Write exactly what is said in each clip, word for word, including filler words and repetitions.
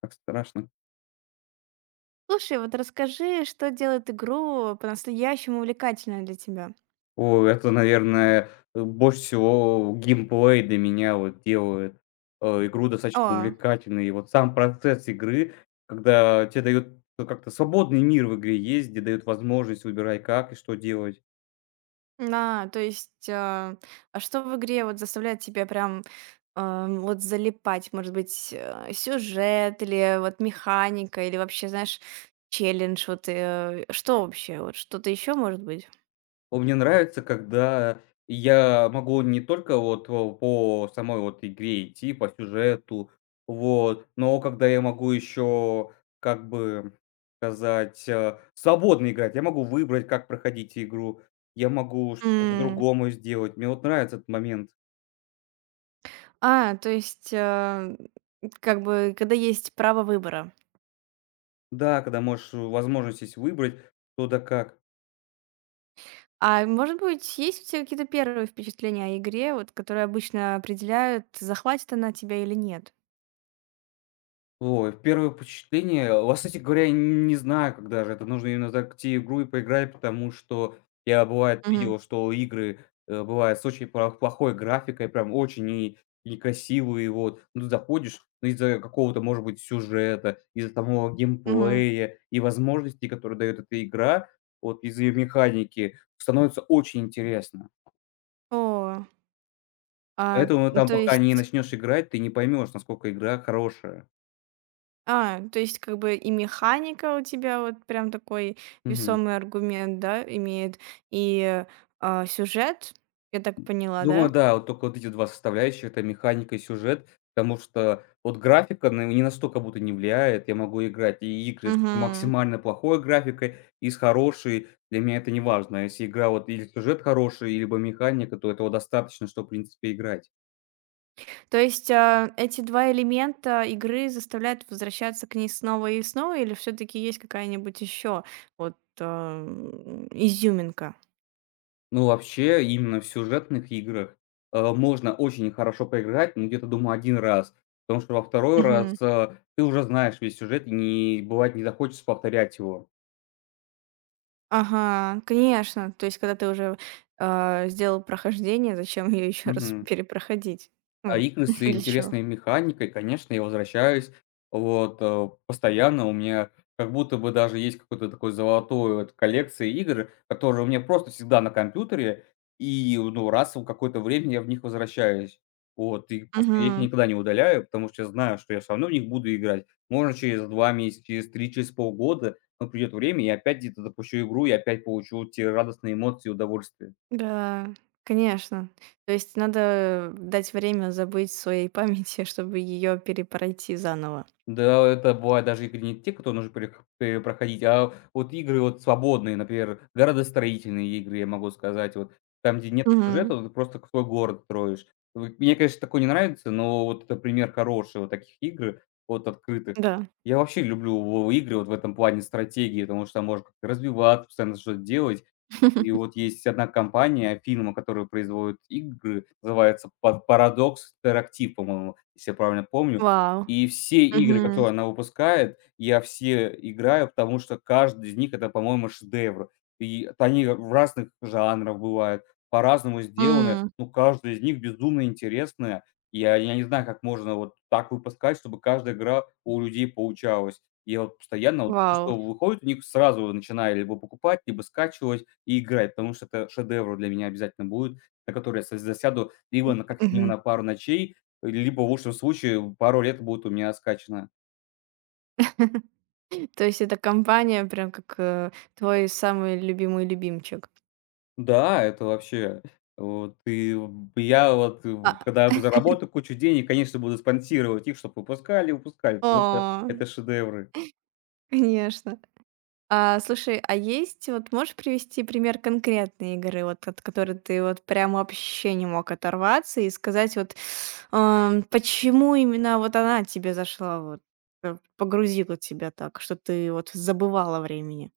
Так страшно. Слушай, вот расскажи, что делает игру по-настоящему увлекательной для тебя? О, это, наверное, э, больше всего геймплей для меня вот делает, э, игру достаточно О, увлекательной. И вот сам процесс игры, когда тебе дают, ну, как-то свободный мир в игре есть, где дают возможность выбирать как и что делать. на, то есть, а, а что в игре вот заставляет тебя прям ам, вот залипать? Может быть, э, сюжет или вот механика, или вообще, знаешь, челлендж, вот э, что вообще, вот что-то еще может быть? О, мне нравится, когда я могу не только вот, о, по самой вот игре идти, по сюжету, вот, но когда я могу еще, как бы сказать, э, свободно играть. Я могу выбрать, как проходить игру, я могу что-то М. по-другому сделать. Мне вот нравится этот момент. А, то есть, э, как бы, когда есть право выбора. Да, когда можешь э, возможность есть выбрать, что да как. А может быть, есть у тебя какие-то первые впечатления о игре, вот, которые обычно определяют, захватит она тебя или нет? Ой, первое впечатление, а, вот, кстати говоря, я не знаю, когда же это нужно именно зайти в игру и поиграть, потому что я, бывает, Мгм. видел, что игры, э, бывают с очень пла плохой графикой, прям очень и некрасивые, и вот. Ну, ты заходишь, ну, из-за какого-то, может быть, сюжета, из-за того Мгм. геймплея и возможностей, которые дает эта игра, вот из-за ее механики, становится очень интересно. О, а, Поэтому там, То пока не есть, начнешь играть, ты не поймешь, насколько игра хорошая. а, то есть как бы и механика у тебя вот прям такой весомый аргумент, да, имеет, и а, сюжет, я так поняла, да? Думаю, да, вот только вот эти два составляющих — это механика и сюжет, потому что вот графика на не настолько будто не влияет. Я могу играть и игры с Мгм. максимально плохой графикой, и с хорошей. Для меня это не важно. А Если игра вот или сюжет хороший, и либо механика, то этого достаточно, чтобы, в принципе, играть. То есть, а, эти два элемента игры заставляют возвращаться к ней снова и снова, или все таки есть какая-нибудь еще вот, а, м, изюминка? Ну, вообще, именно в сюжетных играх, э, можно очень хорошо поиграть, но где-то, думаю, один раз, потому что во второй Мгм. раз, э, ты уже знаешь весь сюжет, и не бывает, не захочется повторять его. Ага, конечно. То есть, когда ты уже, а, сделал прохождение, зачем ее еще раз Мгм. перепроходить? А Ну, игры с для чего? интересной механикой, конечно, я возвращаюсь. Вот, э, постоянно у меня как будто бы даже есть какой-то такой золотой вот коллекции игр, которые у меня просто всегда на компьютере, и, ну, раз в какое-то время я в них возвращаюсь. Вот, и просто я их Мгм. никогда не удаляю, потому что я знаю, что я все равно в них буду играть. Можно через два месяца, через три, через полгода, но придет время, я опять где-то запущу игру и опять получу те радостные эмоции и удовольствие. Да, конечно. То есть надо дать время забыть своей памяти, чтобы ее перепройти заново. Да, это бывает даже игры не те, которые нужно перех э, проходить, а вот игры вот свободные, например, градостроительные игры, я могу сказать, вот там, где нет Мгм. сюжета, вот ты просто свой город строишь. Вот мне, конечно, такое не нравится, но вот это пример хороший вот таких игр, вот открытых. Да. Я вообще люблю в игры вот в этом плане стратегии, потому что там можно как-то развиваться, постоянно что-то делать. И вот есть одна компания, фирма, которая производит игры, называется Па- Paradox Interactive, по-моему, если я правильно помню. Вау. И все игры, Мгм. которые она выпускает, я все играю, потому что каждый из них — это, по-моему, шедевр. И т Они в разных жанрах бывают, по-разному сделаны, М, но каждая из них безумно интересная. Я я не знаю, как можно вот так выпускать, чтобы каждая игра у людей получалась. Я вот постоянно вот всё, вау. что выходит у них, сразу вот начинаю либо покупать, либо скачивать и играть, потому что это шедевр для меня обязательно будет, на который я с засяду либо на как минимум Мгм. на пару ночей, либо, в лучшем случае, пару лет будет у меня скачано. То есть эта компания прям как, э, твой самый любимый любимчик. Да, это вообще вот. И я вот, в А когда заработаю кучу денег, конечно, буду спонсировать их, чтобы выпускали выпускали, потому что о, это шедевры. Конечно. А, слушай, а есть вот можешь привести пример конкретной игры, вот от которой ты вот прям вообще не мог оторваться и сказать вот, ам, почему именно вот она тебе зашла, вот, э, погрузила тебя так, что ты вот забывала времени?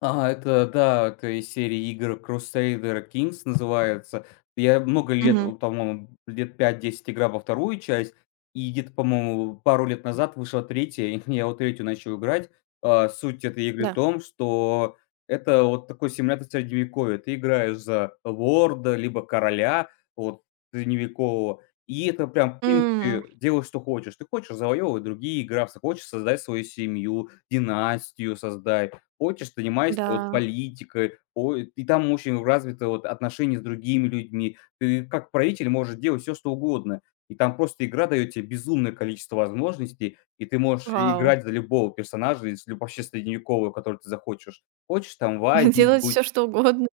Ага, это да, это из серии игр Crusader Kings называется. Я много лет, Мгм. о, по-моему, лет пять-десять играл во вторую часть, и где-то, по-моему, пару лет назад вышла третья, и я вот третью начал играть. А, суть этой игры в Да. том, что это вот такой симулятор средневековья. Ты играешь за лорда, либо короля, вот, средневекового. И это прям, в М, принципе, делай, что хочешь. Ты хочешь завоевывать другие графства, хочешь создать свою семью, династию создать. Хочешь, занимайся вот да, политикой, о и там очень развито вот отношения с другими людьми. Ты как правитель можешь делать все что угодно. И там просто игра дает тебе безумное количество возможностей, и ты можешь вау. играть за любого персонажа из люб вообще средневекового, которого ты захочешь. Хочешь, там в Азии Делать будь, все что угодно.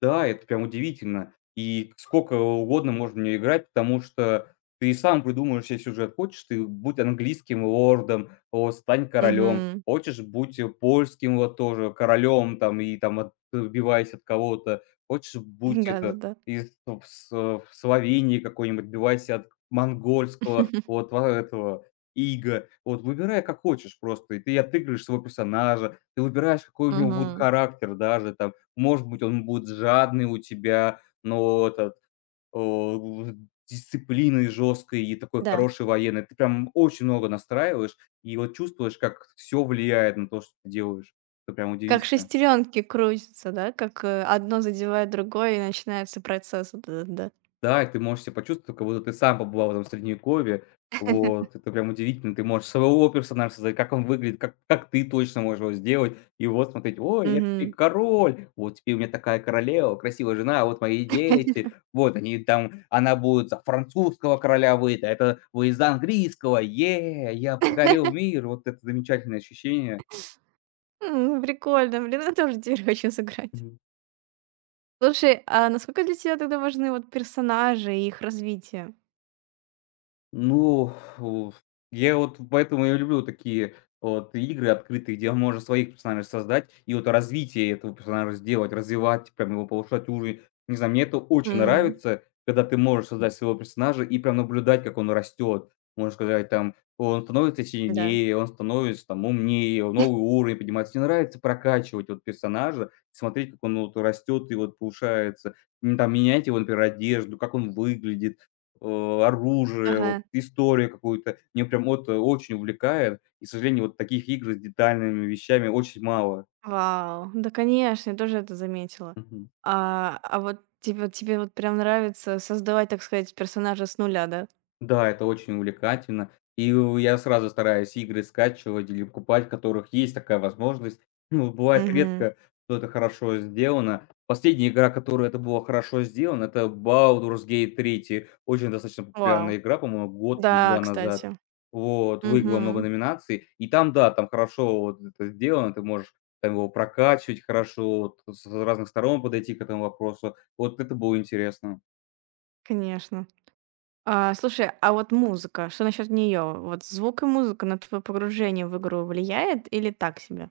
да, это прям удивительно. И сколько угодно можно в неё играть, потому что ты и сам придумаешь себе сюжет. Хочешь ты будь английским лордом, о, стань королем. Мгм. Хочешь, будь, э, польским вот тоже королем там и там отбивайся от кого-то. Хочешь, будь это Да-да-да. из в С э, в Словении какой-нибудь, отбивайся от монгольского вот во этого ига. Вот выбирай, как хочешь просто. И ты отыгрываешь своего персонажа, ты выбираешь, какой у него будет Мгм. характер даже там. Может быть, он будет жадный у тебя, но этот, о, в дисциплиной и такой Да. хороший военный. Ты прям очень много настраиваешь и вот чувствуешь, как все влияет на то, что ты делаешь. Это прям Как удивительно. шестеренки крутятся, да? Как, э, одно задевает другое, и начинается процесс вот этот, да. Да, и ты можешь себя почувствовать, как будто ты сам побывал в этом средневековье. Вот, это прям удивительно. Ты можешь своего персонажа создать, как он выглядит, как как ты точно можешь его сделать. И вот смотреть: "Ой, я теперь Мгм. король, вот теперь у меня такая королева, красивая жена, вот мои дети, вот они там, она будет за французского короля выйти, а это вы из английского, е, я покорил мир". Вот это замечательное ощущение. М, прикольно, блин, я тоже теперь хочу сыграть. Слушай, а насколько для тебя тогда важны вот персонажи и их развитие? Ну, у я вот поэтому и люблю такие вот игры открытые, где можно своих персонажей создать и вот развитие этого персонажа сделать, развивать, прям его повышать уровень. Не знаю, мне это очень М. нравится, когда ты можешь создать своего персонажа и прям наблюдать, как он растет. Можно сказать, там, он становится Да. сильнее, он становится там умнее, он новый уровень поднимается. Мне нравится прокачивать вот персонажа, смотреть, как он вот растет и вот повышается. М, там менять его, например, одежду, как он выглядит э, оружие, вот Ага. историю какую-то. Мне прям вот э, очень увлекает. И, к сожалению, вот таких игр с детальными вещами очень мало. Вау. Да, конечно, я тоже это заметила. Мгм. А, а вот тебе вот тебе вот прям нравится создавать, так сказать, персонажа с нуля, да? Да, это очень увлекательно. И у я сразу стараюсь игры скачивать или покупать, в которых есть такая возможность. Ну, бывает Угу. редко, что это хорошо сделано. Последняя игра, которая это было хорошо сделано, это Baldur's Gate три. Очень достаточно Вау. популярная игра, по-моему, год или Да, два назад. кстати. Вот, выиграла много Мгм. номинаций. И там, да, там хорошо вот это сделано, ты можешь там его прокачивать хорошо, вот с разных сторон подойти к этому вопросу. Вот это было интересно. Конечно. А, слушай, а вот музыка, что насчет нее? Вот звук и музыка на твое погружение в игру влияет или так себе?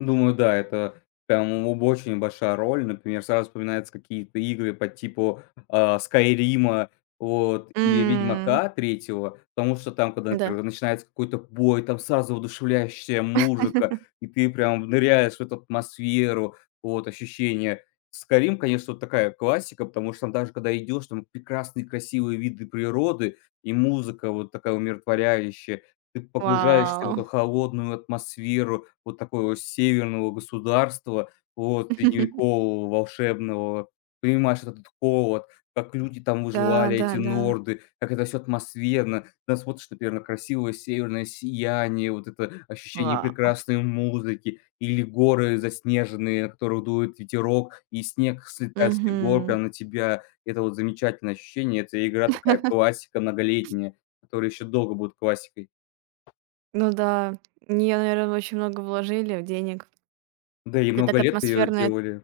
Думаю, да, это прям об очень большая роль. Например, сразу вспоминаются какие-то игры по типу, а, "Скайрима", вот, или М. "Ведьмака" третьего, потому что там, когда, Да. например, начинается какой-то бой, там сразу воодушевляющая музыка, и ты прям ныряешь в эту атмосферу, вот, ощущение. "Скайрим", конечно, вот такая классика, потому что там даже когда идешь, там прекрасные красивые виды природы и музыка вот такая умиротворяющая. Ты погружаешься в Вау. эту холодную атмосферу вот такого северного государства, вот средневекового, волшебного. Понимаешь этот холод, как люди там Да, выживали, да, эти да. норды, как это все атмосферно. Когда смотришь, например, на красивое северное сияние, вот это ощущение Вау. прекрасной музыки или горы заснеженные, на которых дует ветерок, и снег слетает с этих гор Мгм. прямо на тебя. Это вот замечательное ощущение. Это игра такая классика многолетняя, которая еще долго будет классикой. Ну да, нее, наверное, очень много вложили в денег. Да, и Ты много так лет ее атмосферная. делали.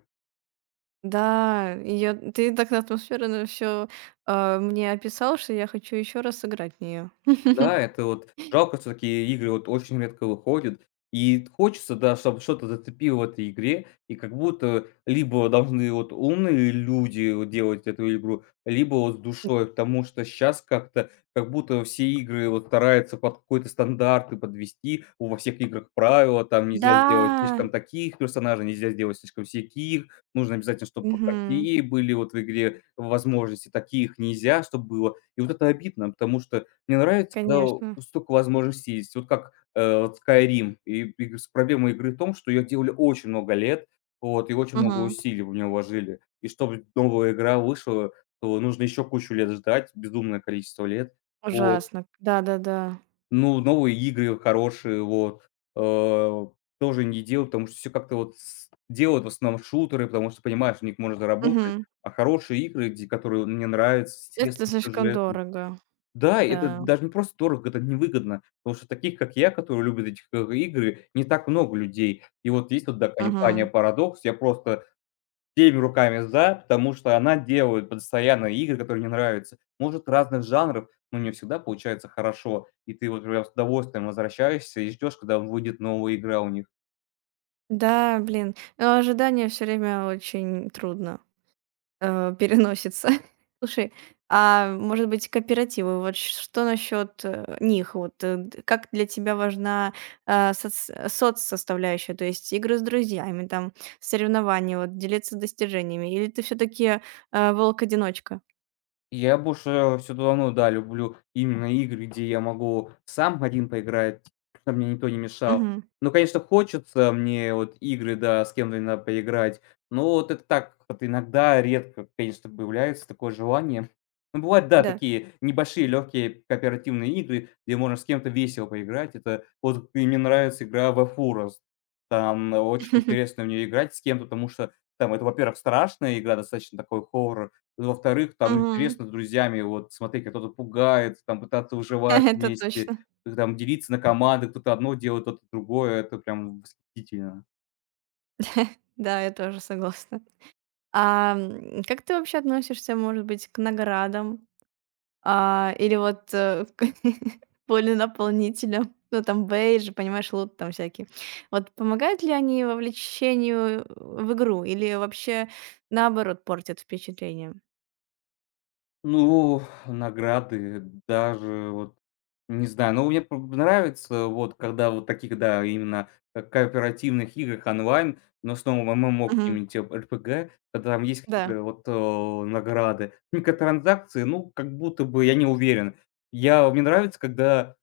Да, ее ты так атмосферно всё, а, мне описал, что я хочу еще раз сыграть в нее. Да, это вот жалко, что такие игры вот очень редко выходят. И хочется, да, чтобы что-то зацепило в этой игре. И как будто либо должны вот умные люди вот делать эту игру, либо вот с душой. Потому что сейчас как-то, как будто все игры вот стараются под какой-то стандарт и подвести. У во всех играх правила, там нельзя Да. сделать слишком таких персонажей, нельзя сделать слишком всяких. Нужно обязательно, чтобы вот Мгм. такие были вот в игре возможности, таких нельзя, чтобы было. И вот это обидно, потому что мне нравится, когда у Конечно. столько возможностей есть. Вот как, э, вот Skyrim. И и с Проблема игры в том, что ее делали очень много лет, вот, и очень много Мгм. усилий в неё вложили. И чтобы новая игра вышла, то нужно еще кучу лет ждать, безумное количество лет. Вот. Ужасно. Да-да-да. Ну, новые игры хорошие, вот, э, тоже не делают, потому что все как-то вот с делают в основном шутеры, потому что понимаешь, что них можно заработать. Мгм. А хорошие игры, где которые мне нравятся, с Это интересным слишком сюжетом дорого, да, и это да. даже не просто дорого, это невыгодно, потому что таких, как я, которые любят эти х игры, не так много людей. И вот есть вот, да, компания Мгм. "Парадокс", я просто всеми руками за, потому что она делает постоянно игры, которые мне нравятся. Может, разных жанров, но не всегда получается хорошо. И ты вот прям с удовольствием возвращаешься и ждешь, когда выйдет новая игра у. Да, блин, но ожидание все время очень трудно, э, переносится. Слушай, а может быть, кооперативы? Вот ш что насчет, э, них? Вот, э, д Как для тебя важна, а, соц э, соцсоставляющая, то есть игры с друзьями, там, соревнования, вот, делиться достижениями? Или ты все таки волк-одиночка? Я больше всё равно, да, люблю именно игры, где я могу сам один поиграть, чтобы мне никто не мешал. Ну, конечно, хочется мне вот игры, да, с кем-то надо поиграть, но вот это так вот иногда, редко, конечно, появляется такое желание. Ну, бывают, да, Да. такие небольшие легкие кооперативные игры, где можно с кем-то весело поиграть. Это вот и мне нравится игра "The Forest". Там очень интересно в нее играть с кем-то, потому что там это, во-первых, страшная игра, достаточно такой хоррор. Во-вторых, там Мгм. интересно с друзьями вот смотреть, как кто-то пугает, там пытаться выживать Это вместе, точно. как там делиться на команды, кто-то одно делает, кто-то другое. Это прям восхитительно. Да, я тоже согласна. А, м, как ты вообще относишься, может быть, к наградам? А, или вот, э, к воленаполнителям? Ну, там, бейджи, понимаешь, лут там всякий. Вот помогают ли они вовлечению в игру или вообще, наоборот, портят впечатление? Ну, награды даже вот не знаю, но мне п нравится вот, когда вот таких, да, именно э, кооперативных играх онлайн, но снова ММО Мгм. какие-нибудь, типа РПГ, когда там есть Да. какие-то вот, э, награды. Микротранзакции, ну, как будто бы я не уверен. Я Мне нравится, когда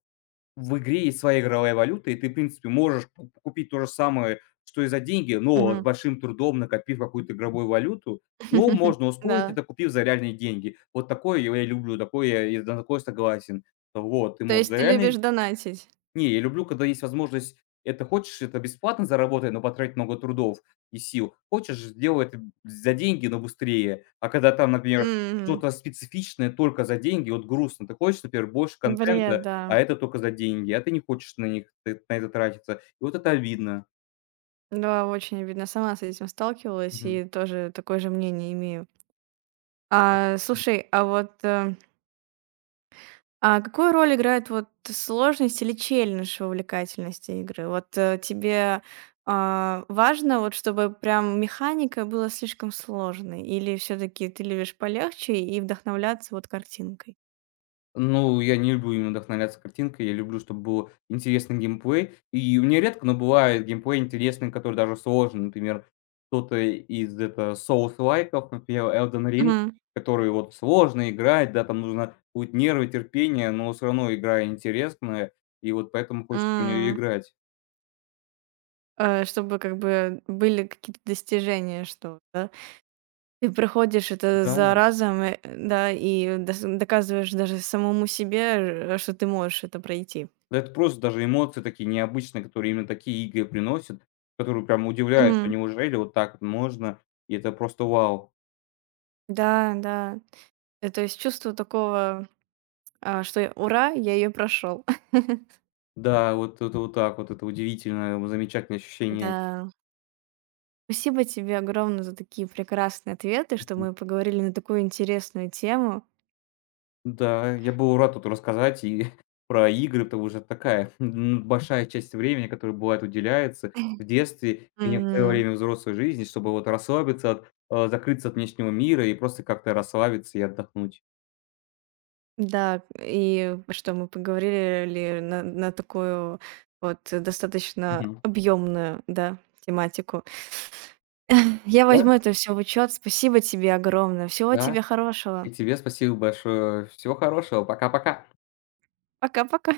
в игре есть своя игровая валюта, и ты, в принципе, можешь ку купить то же самое, что и за деньги, но с Мгм. большим трудом накопив какую-то игровую валюту. Но можно ускорить Да. это, купив за реальные деньги. Вот такое я я люблю, такое я и на такое согласен. Вот, ты То можешь есть за ты любишь реальные донатить? не, я люблю, когда есть возможность это хочешь — это бесплатно заработай, но потратить много трудов и сил. Хочешь — сделай это за деньги, но быстрее. А когда там, например, М. что-то специфичное только за деньги, вот грустно. Ты хочешь, например, больше Бред, контента, да. а это только за деньги, а ты не хочешь на них, ты на это тратиться. И вот это обидно. Да, очень обидно. Сама с этим сталкивалась Мгм. и тоже такое же мнение имею. А, слушай, а вот э, а какую роль играет вот сложность или челлендж в увлекательности игры? Вот э, тебе а, важно, вот чтобы прям механика была слишком сложной, или все-таки ты любишь полегче и вдохновляться вот картинкой? Ну, я не люблю именно вдохновляться картинкой, я люблю, чтобы был интересный геймплей. И мне редко, но бывает геймплей интересный, который даже сложен, например, кто-то из это соус-лайков, например, Elden Ring, Мгм. который вот сложно играть, да, там нужно будет нервы, терпение, но все равно игра интересная, и вот поэтому хочется в нее М. играть. Э, чтобы как бы были какие-то достижения, что, да? Ты проходишь это Да, за разом, э, да, и дос доказываешь даже самому себе, э, что ты можешь это пройти. да это просто даже эмоции такие необычные, которые именно такие игры приносят, которые прям удивляют, что Мгм. неужели вот так вот можно? И это просто вау! Да, да. Э, то есть чувство такого, а, что я: "Ура, я ее прошел!" Да, вот это вот так вот, это удивительное, м, замечательное ощущение. Да. Спасибо тебе огромное за такие прекрасные ответы, что Мгм. мы поговорили на такую интересную тему. Да, я был рад тут рассказать и про игры, потому что это такая н большая часть времени, которая бывает уделяется в детстве и некоторое Мгм. время взрослой жизни, чтобы вот расслабиться от, э, закрыться от внешнего мира и просто как-то расслабиться и отдохнуть. Да, и что мы поговорили ли на на такую вот достаточно Мгм. объемную, да, тематику. Я Да, возьму это все в учет. Спасибо тебе огромное. Всего да, тебе хорошего. и тебе спасибо большое. Всего хорошего. Пока-пока. Пока-пока.